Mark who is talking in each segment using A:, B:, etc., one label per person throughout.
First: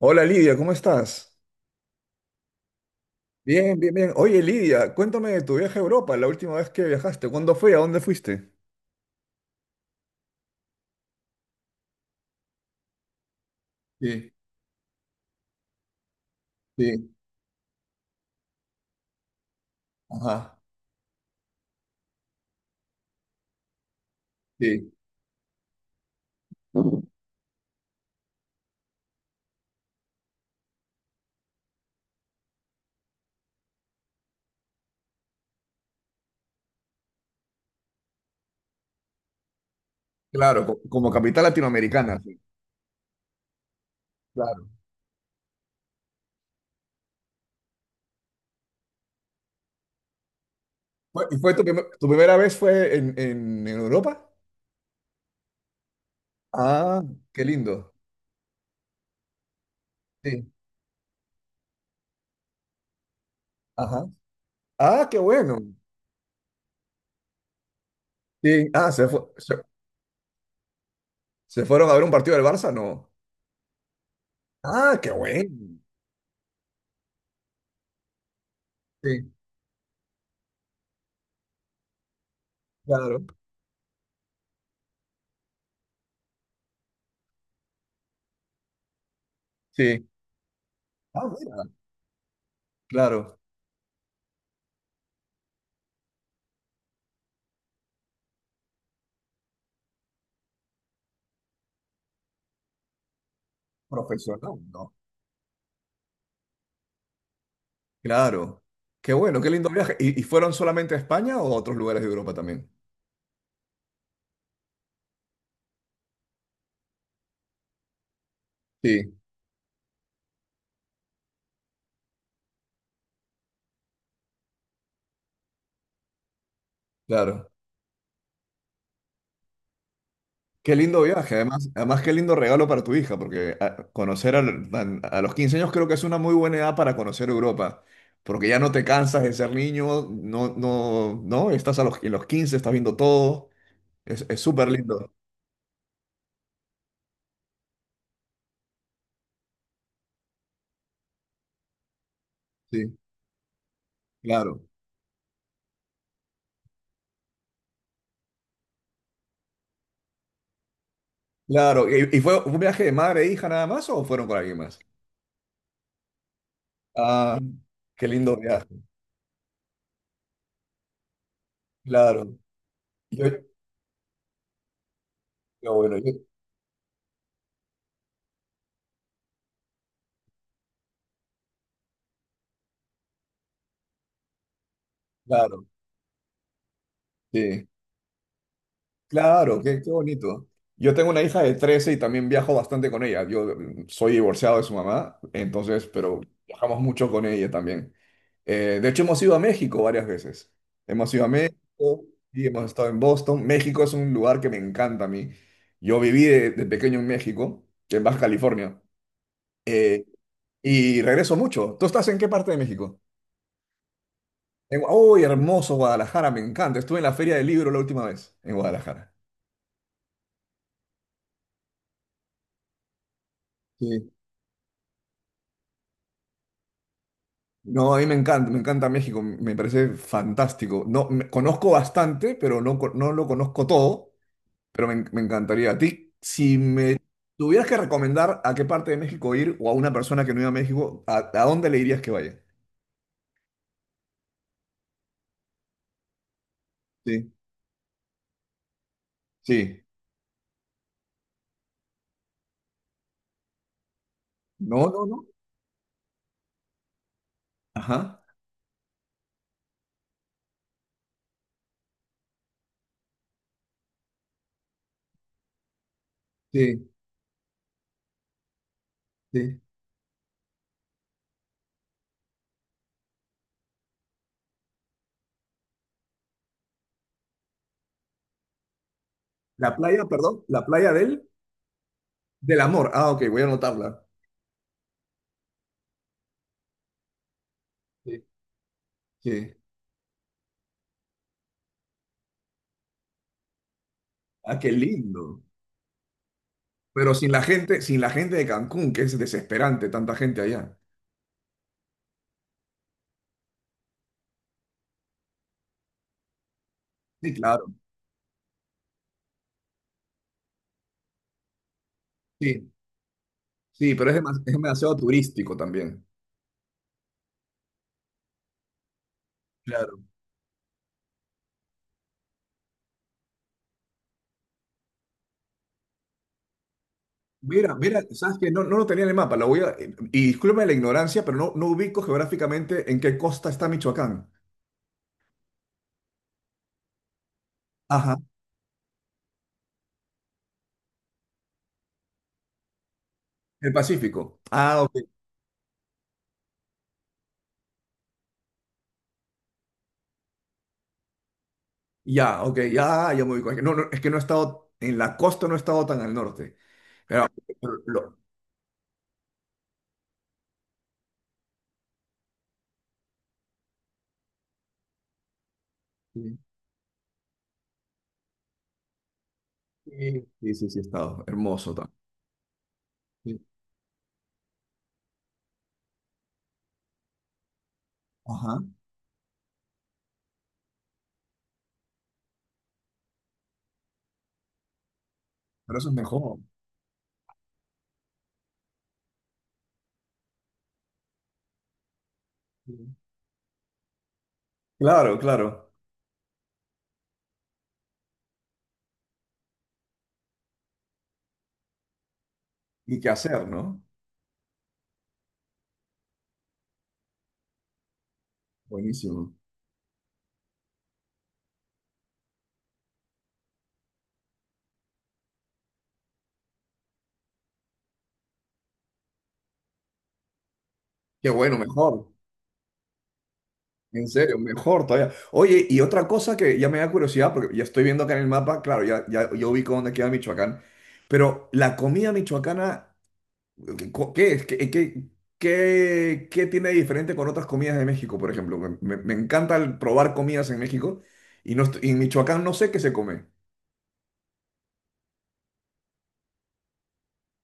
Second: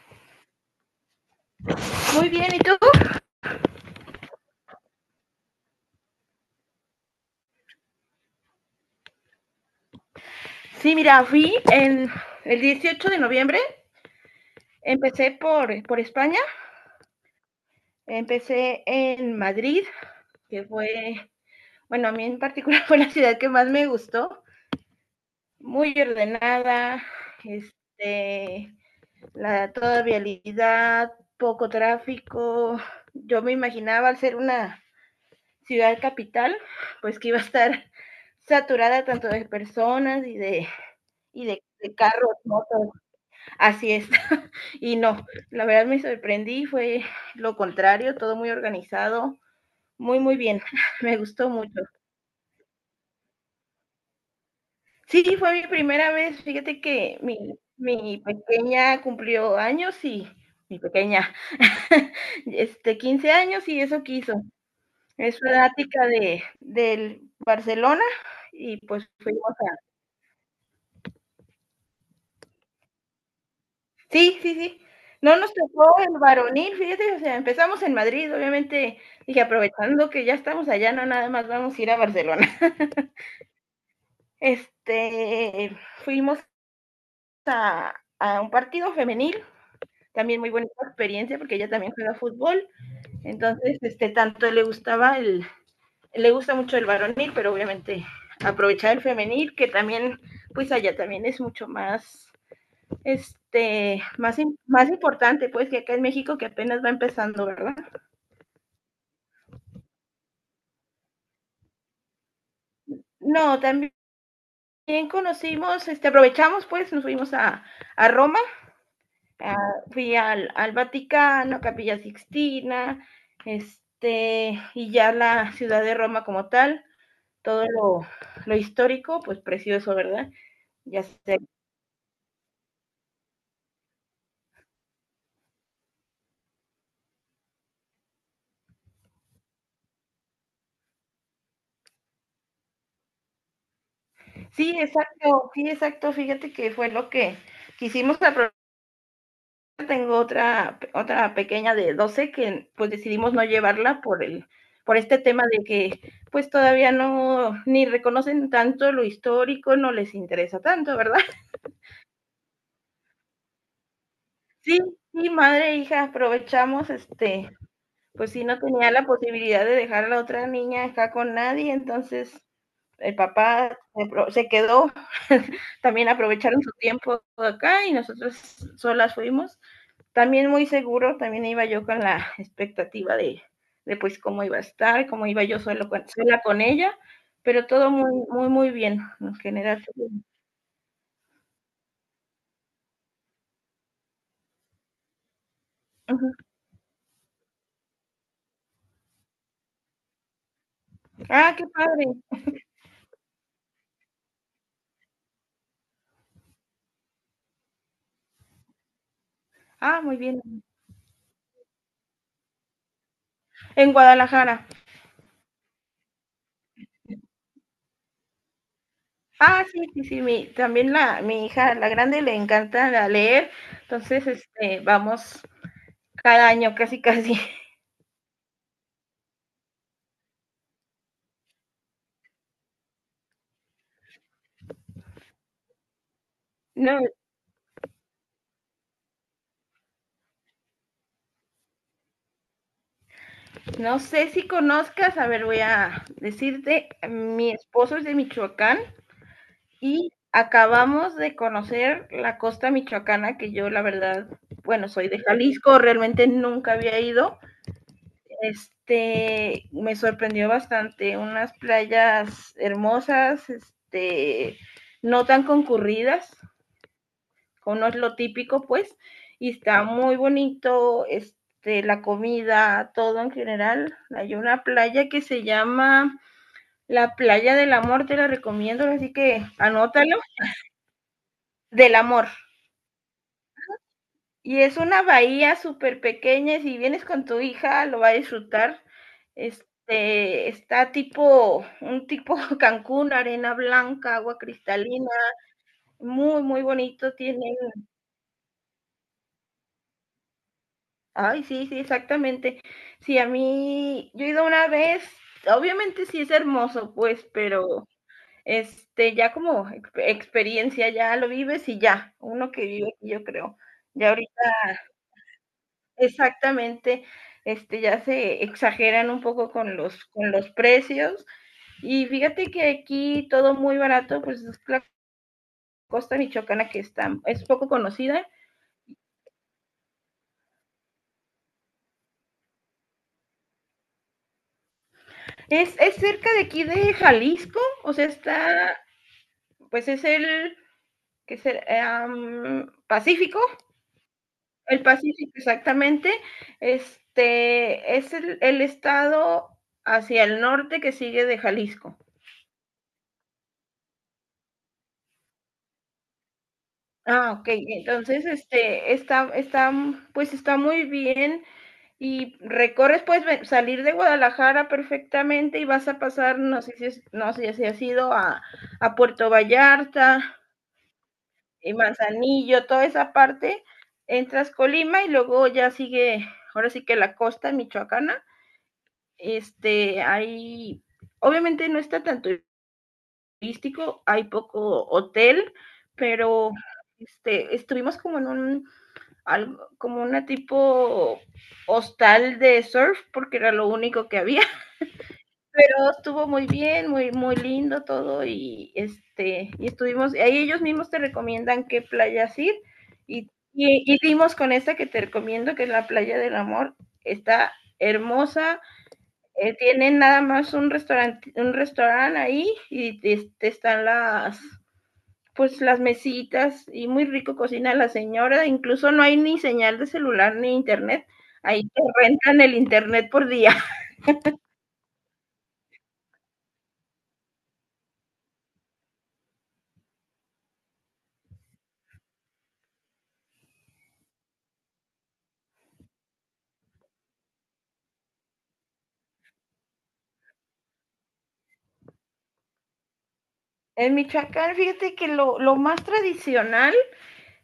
A: Hola Lidia, ¿cómo estás?
B: Muy bien, ¿y tú?
A: Bien. Oye Lidia, cuéntame de tu viaje a Europa, la última vez que viajaste. ¿Cuándo fue? ¿A dónde fuiste?
B: Sí, mira, fui en el 18 de noviembre.
A: Sí,
B: Empecé por España,
A: sí,
B: empecé en Madrid,
A: ajá,
B: que fue, bueno, a mí en particular fue la ciudad que más me gustó,
A: sí,
B: muy ordenada, este, toda vialidad, poco tráfico. Yo me imaginaba al ser una ciudad capital, pues que iba a estar saturada tanto de personas y
A: Claro,
B: de,
A: como capital
B: y de, de
A: latinoamericana.
B: carros,
A: Sí,
B: motos. Así es.
A: claro.
B: Y no, la verdad me sorprendí, fue lo contrario, todo muy organizado, muy, muy bien, me
A: ¿Y
B: gustó
A: fue tu,
B: mucho.
A: tu primera vez fue en, en Europa?
B: Sí, fue mi primera vez, fíjate
A: Ah,
B: que
A: qué
B: mi,
A: lindo.
B: mi pequeña cumplió años y
A: Sí,
B: mi pequeña, 15 años y eso
A: ajá.
B: quiso.
A: Ah, qué
B: Es
A: bueno.
B: fanática del Barcelona
A: Sí,
B: y
A: ah,
B: pues fuimos a...
A: ¿se fueron a ver un partido del Barça? No.
B: Sí, sí, sí.
A: Ah, qué
B: No nos
A: bueno.
B: tocó el varonil, fíjate, o sea, empezamos en Madrid, obviamente
A: Sí,
B: dije, aprovechando que ya estamos allá, no nada más vamos a ir a Barcelona.
A: claro.
B: Este, Fuimos a un partido femenil,
A: Sí.
B: también muy buena
A: Ah,
B: experiencia porque
A: mira,
B: ella también juega fútbol,
A: claro.
B: entonces tanto le gustaba el le gusta mucho el varonil, pero obviamente aprovechar el femenil que también pues allá también es mucho más este más
A: Profesional,
B: más
A: ¿no?
B: importante pues que acá en México que apenas va empezando, ¿verdad?
A: Claro. Qué bueno, qué lindo viaje. ¿Y fueron solamente a España o a otros lugares de Europa también?
B: No, también conocimos, aprovechamos pues nos fuimos a Roma.
A: Sí,
B: Ah, fui al Vaticano, Capilla Sixtina, y ya la ciudad de Roma como tal,
A: claro.
B: todo lo histórico, pues precioso, ¿verdad?
A: Qué lindo
B: Ya
A: viaje,
B: sé.
A: además, además qué lindo regalo para tu hija, porque conocer los 15 años creo que es una muy buena edad para conocer Europa, porque ya no te cansas de ser niño, no, no, no, estás a los, en los 15, estás viendo todo, es súper
B: Sí,
A: lindo,
B: exacto, sí, exacto. Fíjate que fue lo que quisimos aprovechar. Tengo otra pequeña de 12 que pues
A: sí,
B: decidimos no llevarla por
A: claro,
B: por este tema de que pues todavía no, ni reconocen tanto lo histórico, no les interesa tanto, ¿verdad?
A: claro. ¿Y fue un viaje de madre e hija nada más o fueron con alguien más?
B: Sí, sí, madre e hija, aprovechamos,
A: Ah, qué
B: pues
A: lindo
B: sí, no
A: viaje,
B: tenía la posibilidad de dejar a la otra niña acá con nadie,
A: claro.
B: entonces el
A: Yo,
B: papá se quedó,
A: bueno,
B: también aprovecharon su tiempo acá y nosotros solas fuimos. También muy seguro, también iba yo con la expectativa de pues cómo iba a estar, cómo iba yo
A: claro.
B: sola con ella, pero
A: Sí,
B: todo muy, muy, muy bien en
A: claro, qué,
B: general.
A: qué bonito. Yo tengo una hija de 13 y también viajo bastante con ella. Yo soy divorciado de su mamá, entonces, pero
B: Ujú.
A: viajamos mucho con ella también. De hecho, hemos ido a México varias veces. Hemos ido a
B: Ah, qué
A: México
B: padre.
A: y hemos estado en Boston. México es un lugar que me encanta a mí. Yo viví de pequeño en México, en Baja California,
B: Ah,
A: eh,
B: muy bien.
A: y regreso mucho. ¿Tú estás en qué parte de México?
B: En Guadalajara.
A: En ¡Uy, hermoso Guadalajara! Me encanta. Estuve en la Feria del Libro la última vez en Guadalajara.
B: Ah, sí, sí, sí, mi hija, la grande, le encanta la leer,
A: Sí.
B: entonces, vamos cada año casi, casi.
A: No, a mí me encanta México, me parece fantástico. No, conozco bastante, pero no, no lo conozco todo, pero me encantaría. A ti, si me
B: No,
A: tuvieras que recomendar a qué parte de México ir o a una persona que no iba a México, a dónde le dirías que vaya?
B: no sé si conozcas, a ver, voy a decirte,
A: Sí,
B: mi esposo es de Michoacán
A: sí.
B: y acabamos de conocer la costa michoacana, que yo la verdad,
A: No,
B: bueno,
A: no,
B: soy de
A: no.
B: Jalisco, realmente nunca había ido.
A: Ajá.
B: Me sorprendió bastante, unas playas hermosas, no tan concurridas,
A: Sí,
B: como no es lo típico, pues, y
A: sí.
B: está muy bonito, la comida, todo en general. Hay una playa que se llama la Playa del Amor, te la recomiendo, así que
A: La playa,
B: anótalo,
A: perdón, la playa del,
B: del amor.
A: del amor. Ah, ok, voy a anotarla.
B: Y es una bahía súper pequeña, y si vienes con tu hija lo va a
A: Sí,
B: disfrutar.
A: sí.
B: Está tipo, un tipo Cancún, arena blanca, agua
A: Ah, qué
B: cristalina,
A: lindo.
B: muy, muy bonito,
A: Pero sin la
B: tienen...
A: gente, sin la gente de Cancún, que es desesperante, tanta gente allá.
B: Ay, sí, sí, exactamente. Sí, a mí, yo he ido una vez, obviamente sí es hermoso, pues,
A: Sí, claro.
B: pero ya como experiencia, ya lo vives y ya, uno que
A: Sí,
B: vive aquí, yo creo.
A: sí, pero
B: Ya
A: es
B: ahorita,
A: es demasiado turístico también.
B: exactamente, ya se exageran un poco con
A: Claro.
B: los precios. Y fíjate que aquí todo muy barato, pues es la costa michoacana que está, es poco
A: Mira, mira,
B: conocida.
A: sabes que no, no lo tenía en el mapa, lo voy a, y discúlpame la ignorancia, pero no, no ubico geográficamente en qué costa está Michoacán.
B: Es cerca de aquí de Jalisco, o sea,
A: Ajá,
B: está, pues es el que será Pacífico,
A: el Pacífico. Ah,
B: el
A: ok,
B: Pacífico exactamente, este es estado hacia el norte que sigue de Jalisco.
A: ya, ok, ya, ya me ubico. Es que no, no, es que no he estado, en la costa no he estado tan al norte. Pero,
B: Ah, ok,
A: pero
B: entonces pues está muy bien y recorres, puedes salir de Guadalajara perfectamente y vas a
A: sí,
B: pasar, no sé si has ido a Puerto
A: sí,
B: Vallarta,
A: sí, sí, he estado, hermoso también.
B: Manzanillo, toda esa
A: Sí.
B: parte, entras Colima y luego ya sigue, ahora sí que la costa michoacana,
A: Ajá,
B: hay, obviamente no está tan turístico, hay poco hotel,
A: pero eso es mejor.
B: pero estuvimos como en un, algo, como una tipo hostal de
A: Sí.
B: surf, porque era lo único que había,
A: Claro, claro.
B: pero estuvo muy bien, muy, muy lindo todo y estuvimos, ahí ellos mismos te recomiendan qué playas ir
A: Y qué
B: y,
A: hacer, ¿no?
B: y, y dimos con esta que te recomiendo, que es la playa del amor, está hermosa,
A: Buenísimo.
B: tienen nada más un restaurante ahí y están las pues las mesitas y muy rico cocina la señora, incluso no hay ni señal de celular ni internet,
A: Qué bueno,
B: ahí te
A: mejor.
B: rentan el internet por día.
A: En serio, mejor todavía. Oye, y otra cosa que ya me da curiosidad, porque ya estoy viendo acá en el mapa, claro, ya, ya yo ubico dónde queda Michoacán, pero la comida michoacana, ¿qué es? ¿Qué tiene de diferente con otras comidas de México, por ejemplo? Me encanta el probar comidas en México y, no, y en Michoacán no sé qué se come.
B: En Michoacán, fíjate que lo más tradicional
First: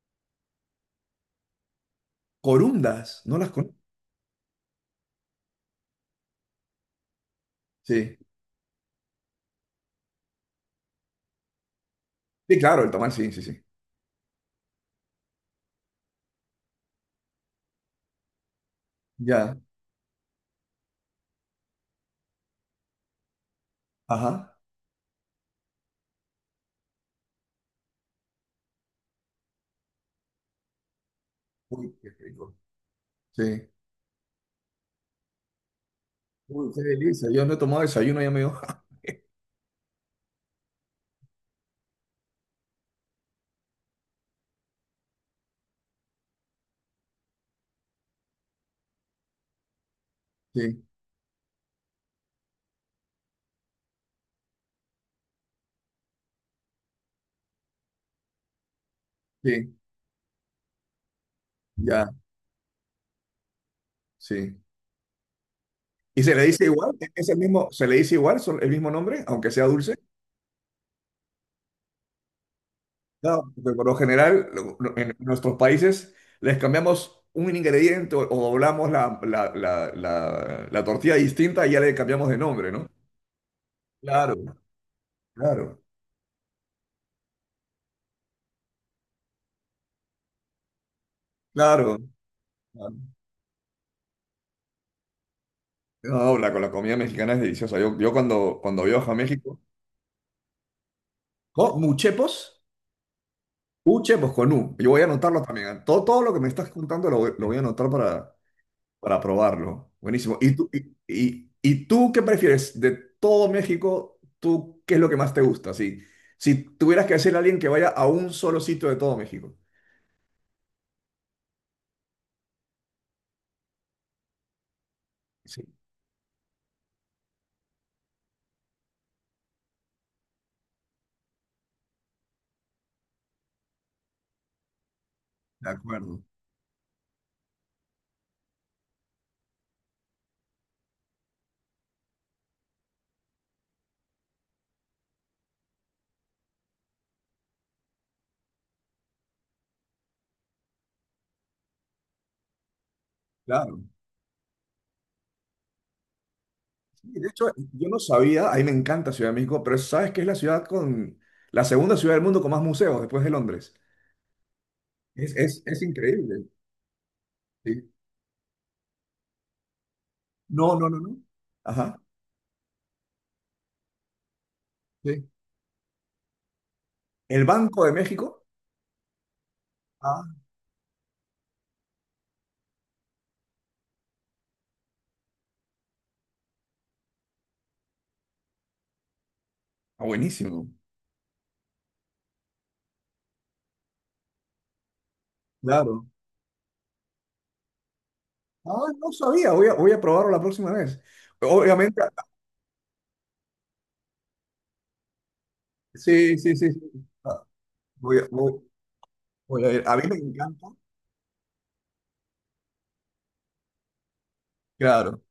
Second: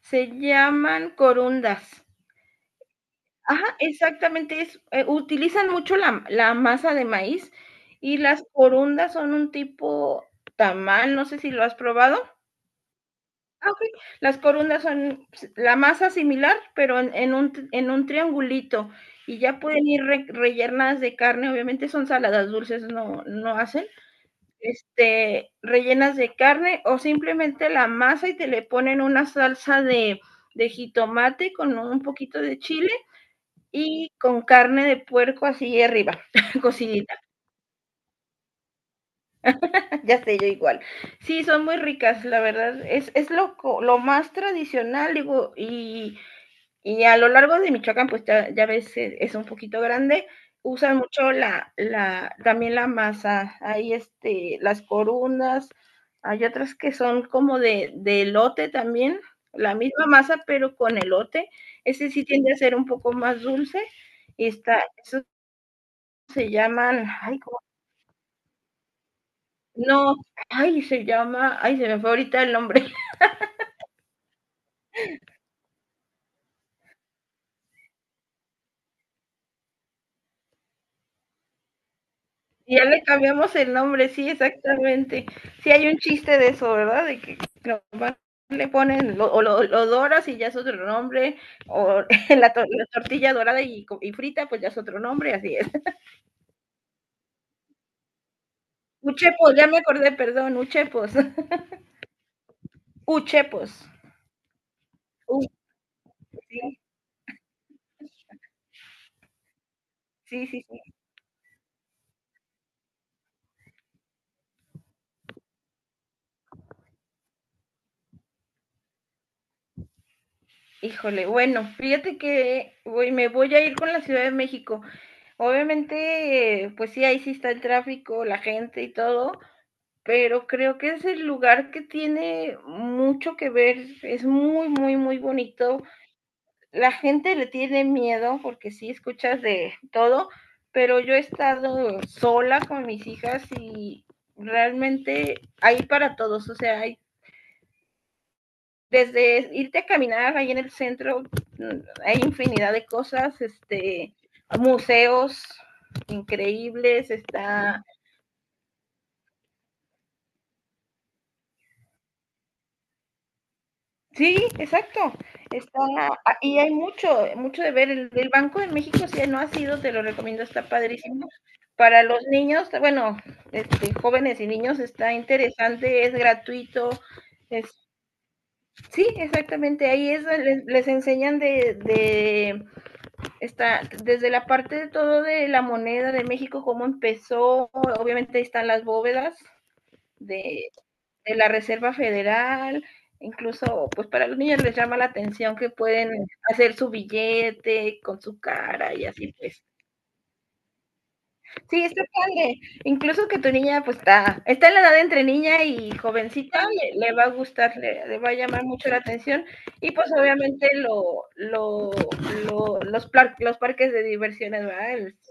B: se llaman corundas.
A: Corundas, ¿no las
B: Ajá,
A: conozco?
B: exactamente, utilizan mucho la masa de maíz
A: Sí,
B: y las corundas son un tipo tamal, no sé si lo has probado.
A: sí, claro, el tamal, sí, sí, sí.
B: Ah, ok. Las corundas son la masa similar, pero en un triangulito y
A: Ya,
B: ya pueden ir rellenas de carne, obviamente son saladas dulces, no, no hacen.
A: ajá.
B: Rellenas de carne o simplemente la masa y te le ponen una salsa de jitomate con
A: Uy,
B: un
A: qué
B: poquito
A: rico.
B: de chile
A: Sí.
B: y con carne de puerco así arriba,
A: Uy, qué
B: cocinita,
A: delicia. Yo no he tomado desayuno, ya me dio.
B: ya sé yo igual. Sí, son muy ricas, la verdad, es lo más tradicional, digo, y a lo largo de Michoacán, pues ya, ya ves, es un poquito grande.
A: Sí,
B: Usan mucho también la masa. Hay las corundas, hay otras que son como de elote también,
A: sí,
B: la misma masa, pero con elote. Ese
A: ya.
B: sí tiende a ser un poco más dulce.
A: Sí.
B: Eso
A: ¿Y se le
B: se
A: dice igual?
B: llaman,
A: ¿Es el
B: ay, ¿cómo?
A: mismo, se le dice igual, el mismo nombre, aunque sea dulce?
B: No, ay, se llama, ay, se me fue ahorita el nombre.
A: No, porque por lo general en nuestros países les cambiamos un ingrediente o doblamos la tortilla distinta y ya le cambiamos de nombre,
B: Ya
A: ¿no?
B: le cambiamos el nombre, sí,
A: Claro,
B: exactamente. Sí
A: claro,
B: hay un chiste de eso, ¿verdad? De que nomás le ponen, lo doras y ya es otro nombre,
A: claro,
B: o la
A: claro.
B: tortilla dorada y frita, pues ya es otro nombre, así es.
A: No, la comida mexicana es deliciosa. Yo cuando, cuando viajo a
B: Uchepos,
A: México,
B: ya me acordé, perdón, uchepos.
A: ¿no? Muchepos,
B: Uchepos.
A: muchepos con U. Yo voy a anotarlo
B: U-
A: también, ¿eh? Todo, todo lo que me estás
B: sí,
A: contando lo, lo voy a anotar para probarlo. Buenísimo.
B: sí, sí, sí.
A: ¿Y tú qué prefieres de todo México? ¿Tú qué es lo que más te gusta? Si, si tuvieras que decirle a alguien que vaya a un solo sitio de todo México.
B: Híjole, bueno, fíjate que me voy a ir con la Ciudad de México.
A: Sí,
B: Obviamente, pues sí, ahí sí está el tráfico, la gente y todo, pero creo que es el lugar que tiene mucho que ver, es muy, muy, muy
A: de
B: bonito.
A: acuerdo.
B: La gente le tiene miedo porque sí escuchas de todo, pero yo he estado sola con mis hijas y realmente hay para todos, o sea, hay desde irte a caminar ahí en el centro, hay infinidad de cosas,
A: Claro.
B: museos
A: Sí,
B: increíbles,
A: de hecho,
B: está
A: yo no sabía, a mí me encanta Ciudad de México, pero sabes que es la ciudad con la segunda ciudad del mundo con más museos después de Londres.
B: Sí, exacto. Está,
A: Es
B: ah,
A: increíble.
B: y hay mucho, mucho de
A: Sí.
B: ver. El Banco de México, si no has ido, te lo recomiendo, está
A: No, no, no, no.
B: padrísimo.
A: Ajá.
B: Para los niños, bueno, jóvenes y niños está
A: Sí.
B: interesante, es gratuito.
A: El
B: Es,
A: Banco de México.
B: sí, exactamente, ahí es,
A: Ah,
B: donde les enseñan desde la parte de todo de la moneda de México, cómo empezó, obviamente ahí están las bóvedas
A: buenísimo.
B: de, de la Reserva Federal, incluso pues para los niños les llama la atención que
A: Claro.
B: pueden hacer su billete con su
A: Ah,
B: cara y
A: no
B: así
A: sabía,
B: pues.
A: voy a probarlo la próxima vez.
B: Sí,
A: Obviamente,
B: está padre. Incluso que tu niña pues está en la edad entre niña y
A: sí, sí,
B: jovencita,
A: sí, sí.
B: le va a
A: Ah,
B: gustar,
A: Voy a,
B: va a
A: voy-
B: llamar mucho la atención
A: voy a ir.
B: y
A: A mí
B: pues
A: me encanta,
B: obviamente lo los, los parques de diversiones, ¿verdad?
A: claro.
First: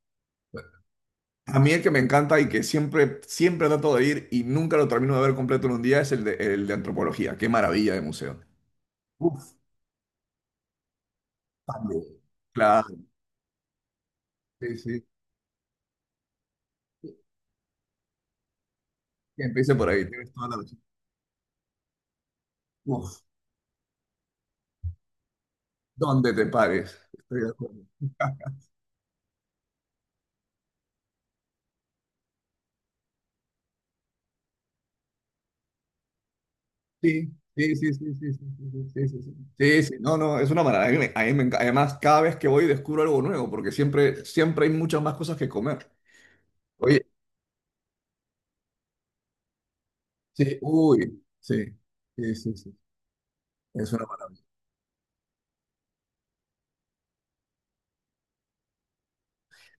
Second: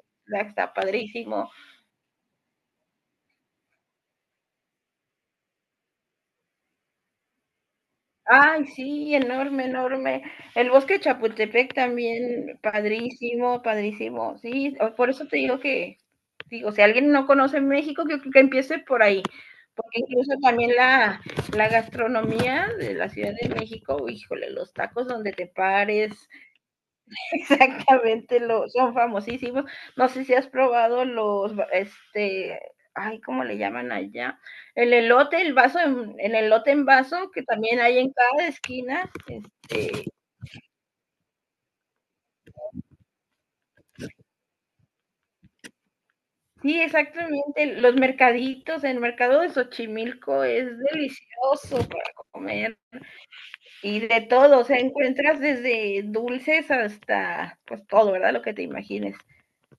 B: Está padrísimo.
A: A mí el que me encanta y que siempre, siempre trato de ir y nunca lo termino de ver completo en un día es el de antropología. Qué maravilla de museo.
B: Ay, sí,
A: Uf,
B: enorme, enorme. El bosque de Chapultepec
A: también.
B: también,
A: Claro,
B: padrísimo, padrísimo. Sí,
A: sí, sí.
B: por eso te digo que, sí, o sea alguien no conoce México, que empiece por ahí,
A: Que empiece por
B: porque
A: ahí,
B: incluso
A: tienes toda la
B: también
A: razón.
B: la gastronomía de la
A: Uf,
B: Ciudad de México, híjole, los tacos donde te pares,
A: ¿dónde te pares? Estoy de acuerdo.
B: exactamente, son famosísimos. No sé si has probado los, ay, ¿cómo le llaman allá? El elote, el elote en
A: Sí,
B: vaso, que
A: sí,
B: también
A: sí,
B: hay
A: sí,
B: en
A: sí, sí,
B: cada
A: sí, sí, sí,
B: esquina.
A: sí, sí, sí, sí, no, no, es una maravilla. A mí además, cada vez que voy descubro algo nuevo, porque siempre, siempre hay muchas más cosas que comer.
B: Sí,
A: Oye,
B: exactamente, los mercaditos, el mercado de Xochimilco
A: sí,
B: es
A: uy, sí,
B: delicioso para
A: sí, sí, sí,
B: comer
A: es
B: y
A: una
B: de
A: maravilla.
B: todo, o sea, encuentras desde dulces hasta, pues todo, ¿verdad? Lo que te imagines.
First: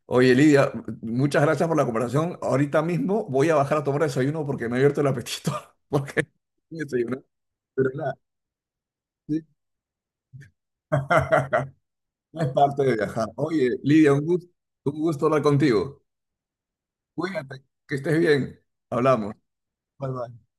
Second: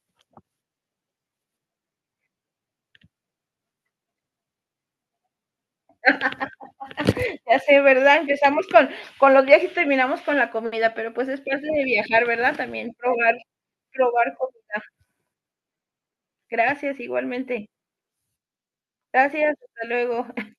A: Oye, Lidia, muchas gracias por la conversación. Ahorita mismo voy a bajar a tomar desayuno porque me ha abierto el apetito, porque me desayuné,
B: Ya sé,
A: pero nada,
B: ¿verdad? Empezamos con
A: sí.
B: los viajes y terminamos con la comida, pero pues es parte de viajar,
A: Es
B: ¿verdad?
A: parte
B: También
A: de viajar.
B: probar,
A: Oye, Lidia,
B: probar comida.
A: un gusto hablar contigo.
B: Gracias,
A: Cuídate,
B: igualmente.
A: que estés bien. Hablamos.
B: Gracias, hasta
A: Bye,
B: luego.
A: bye.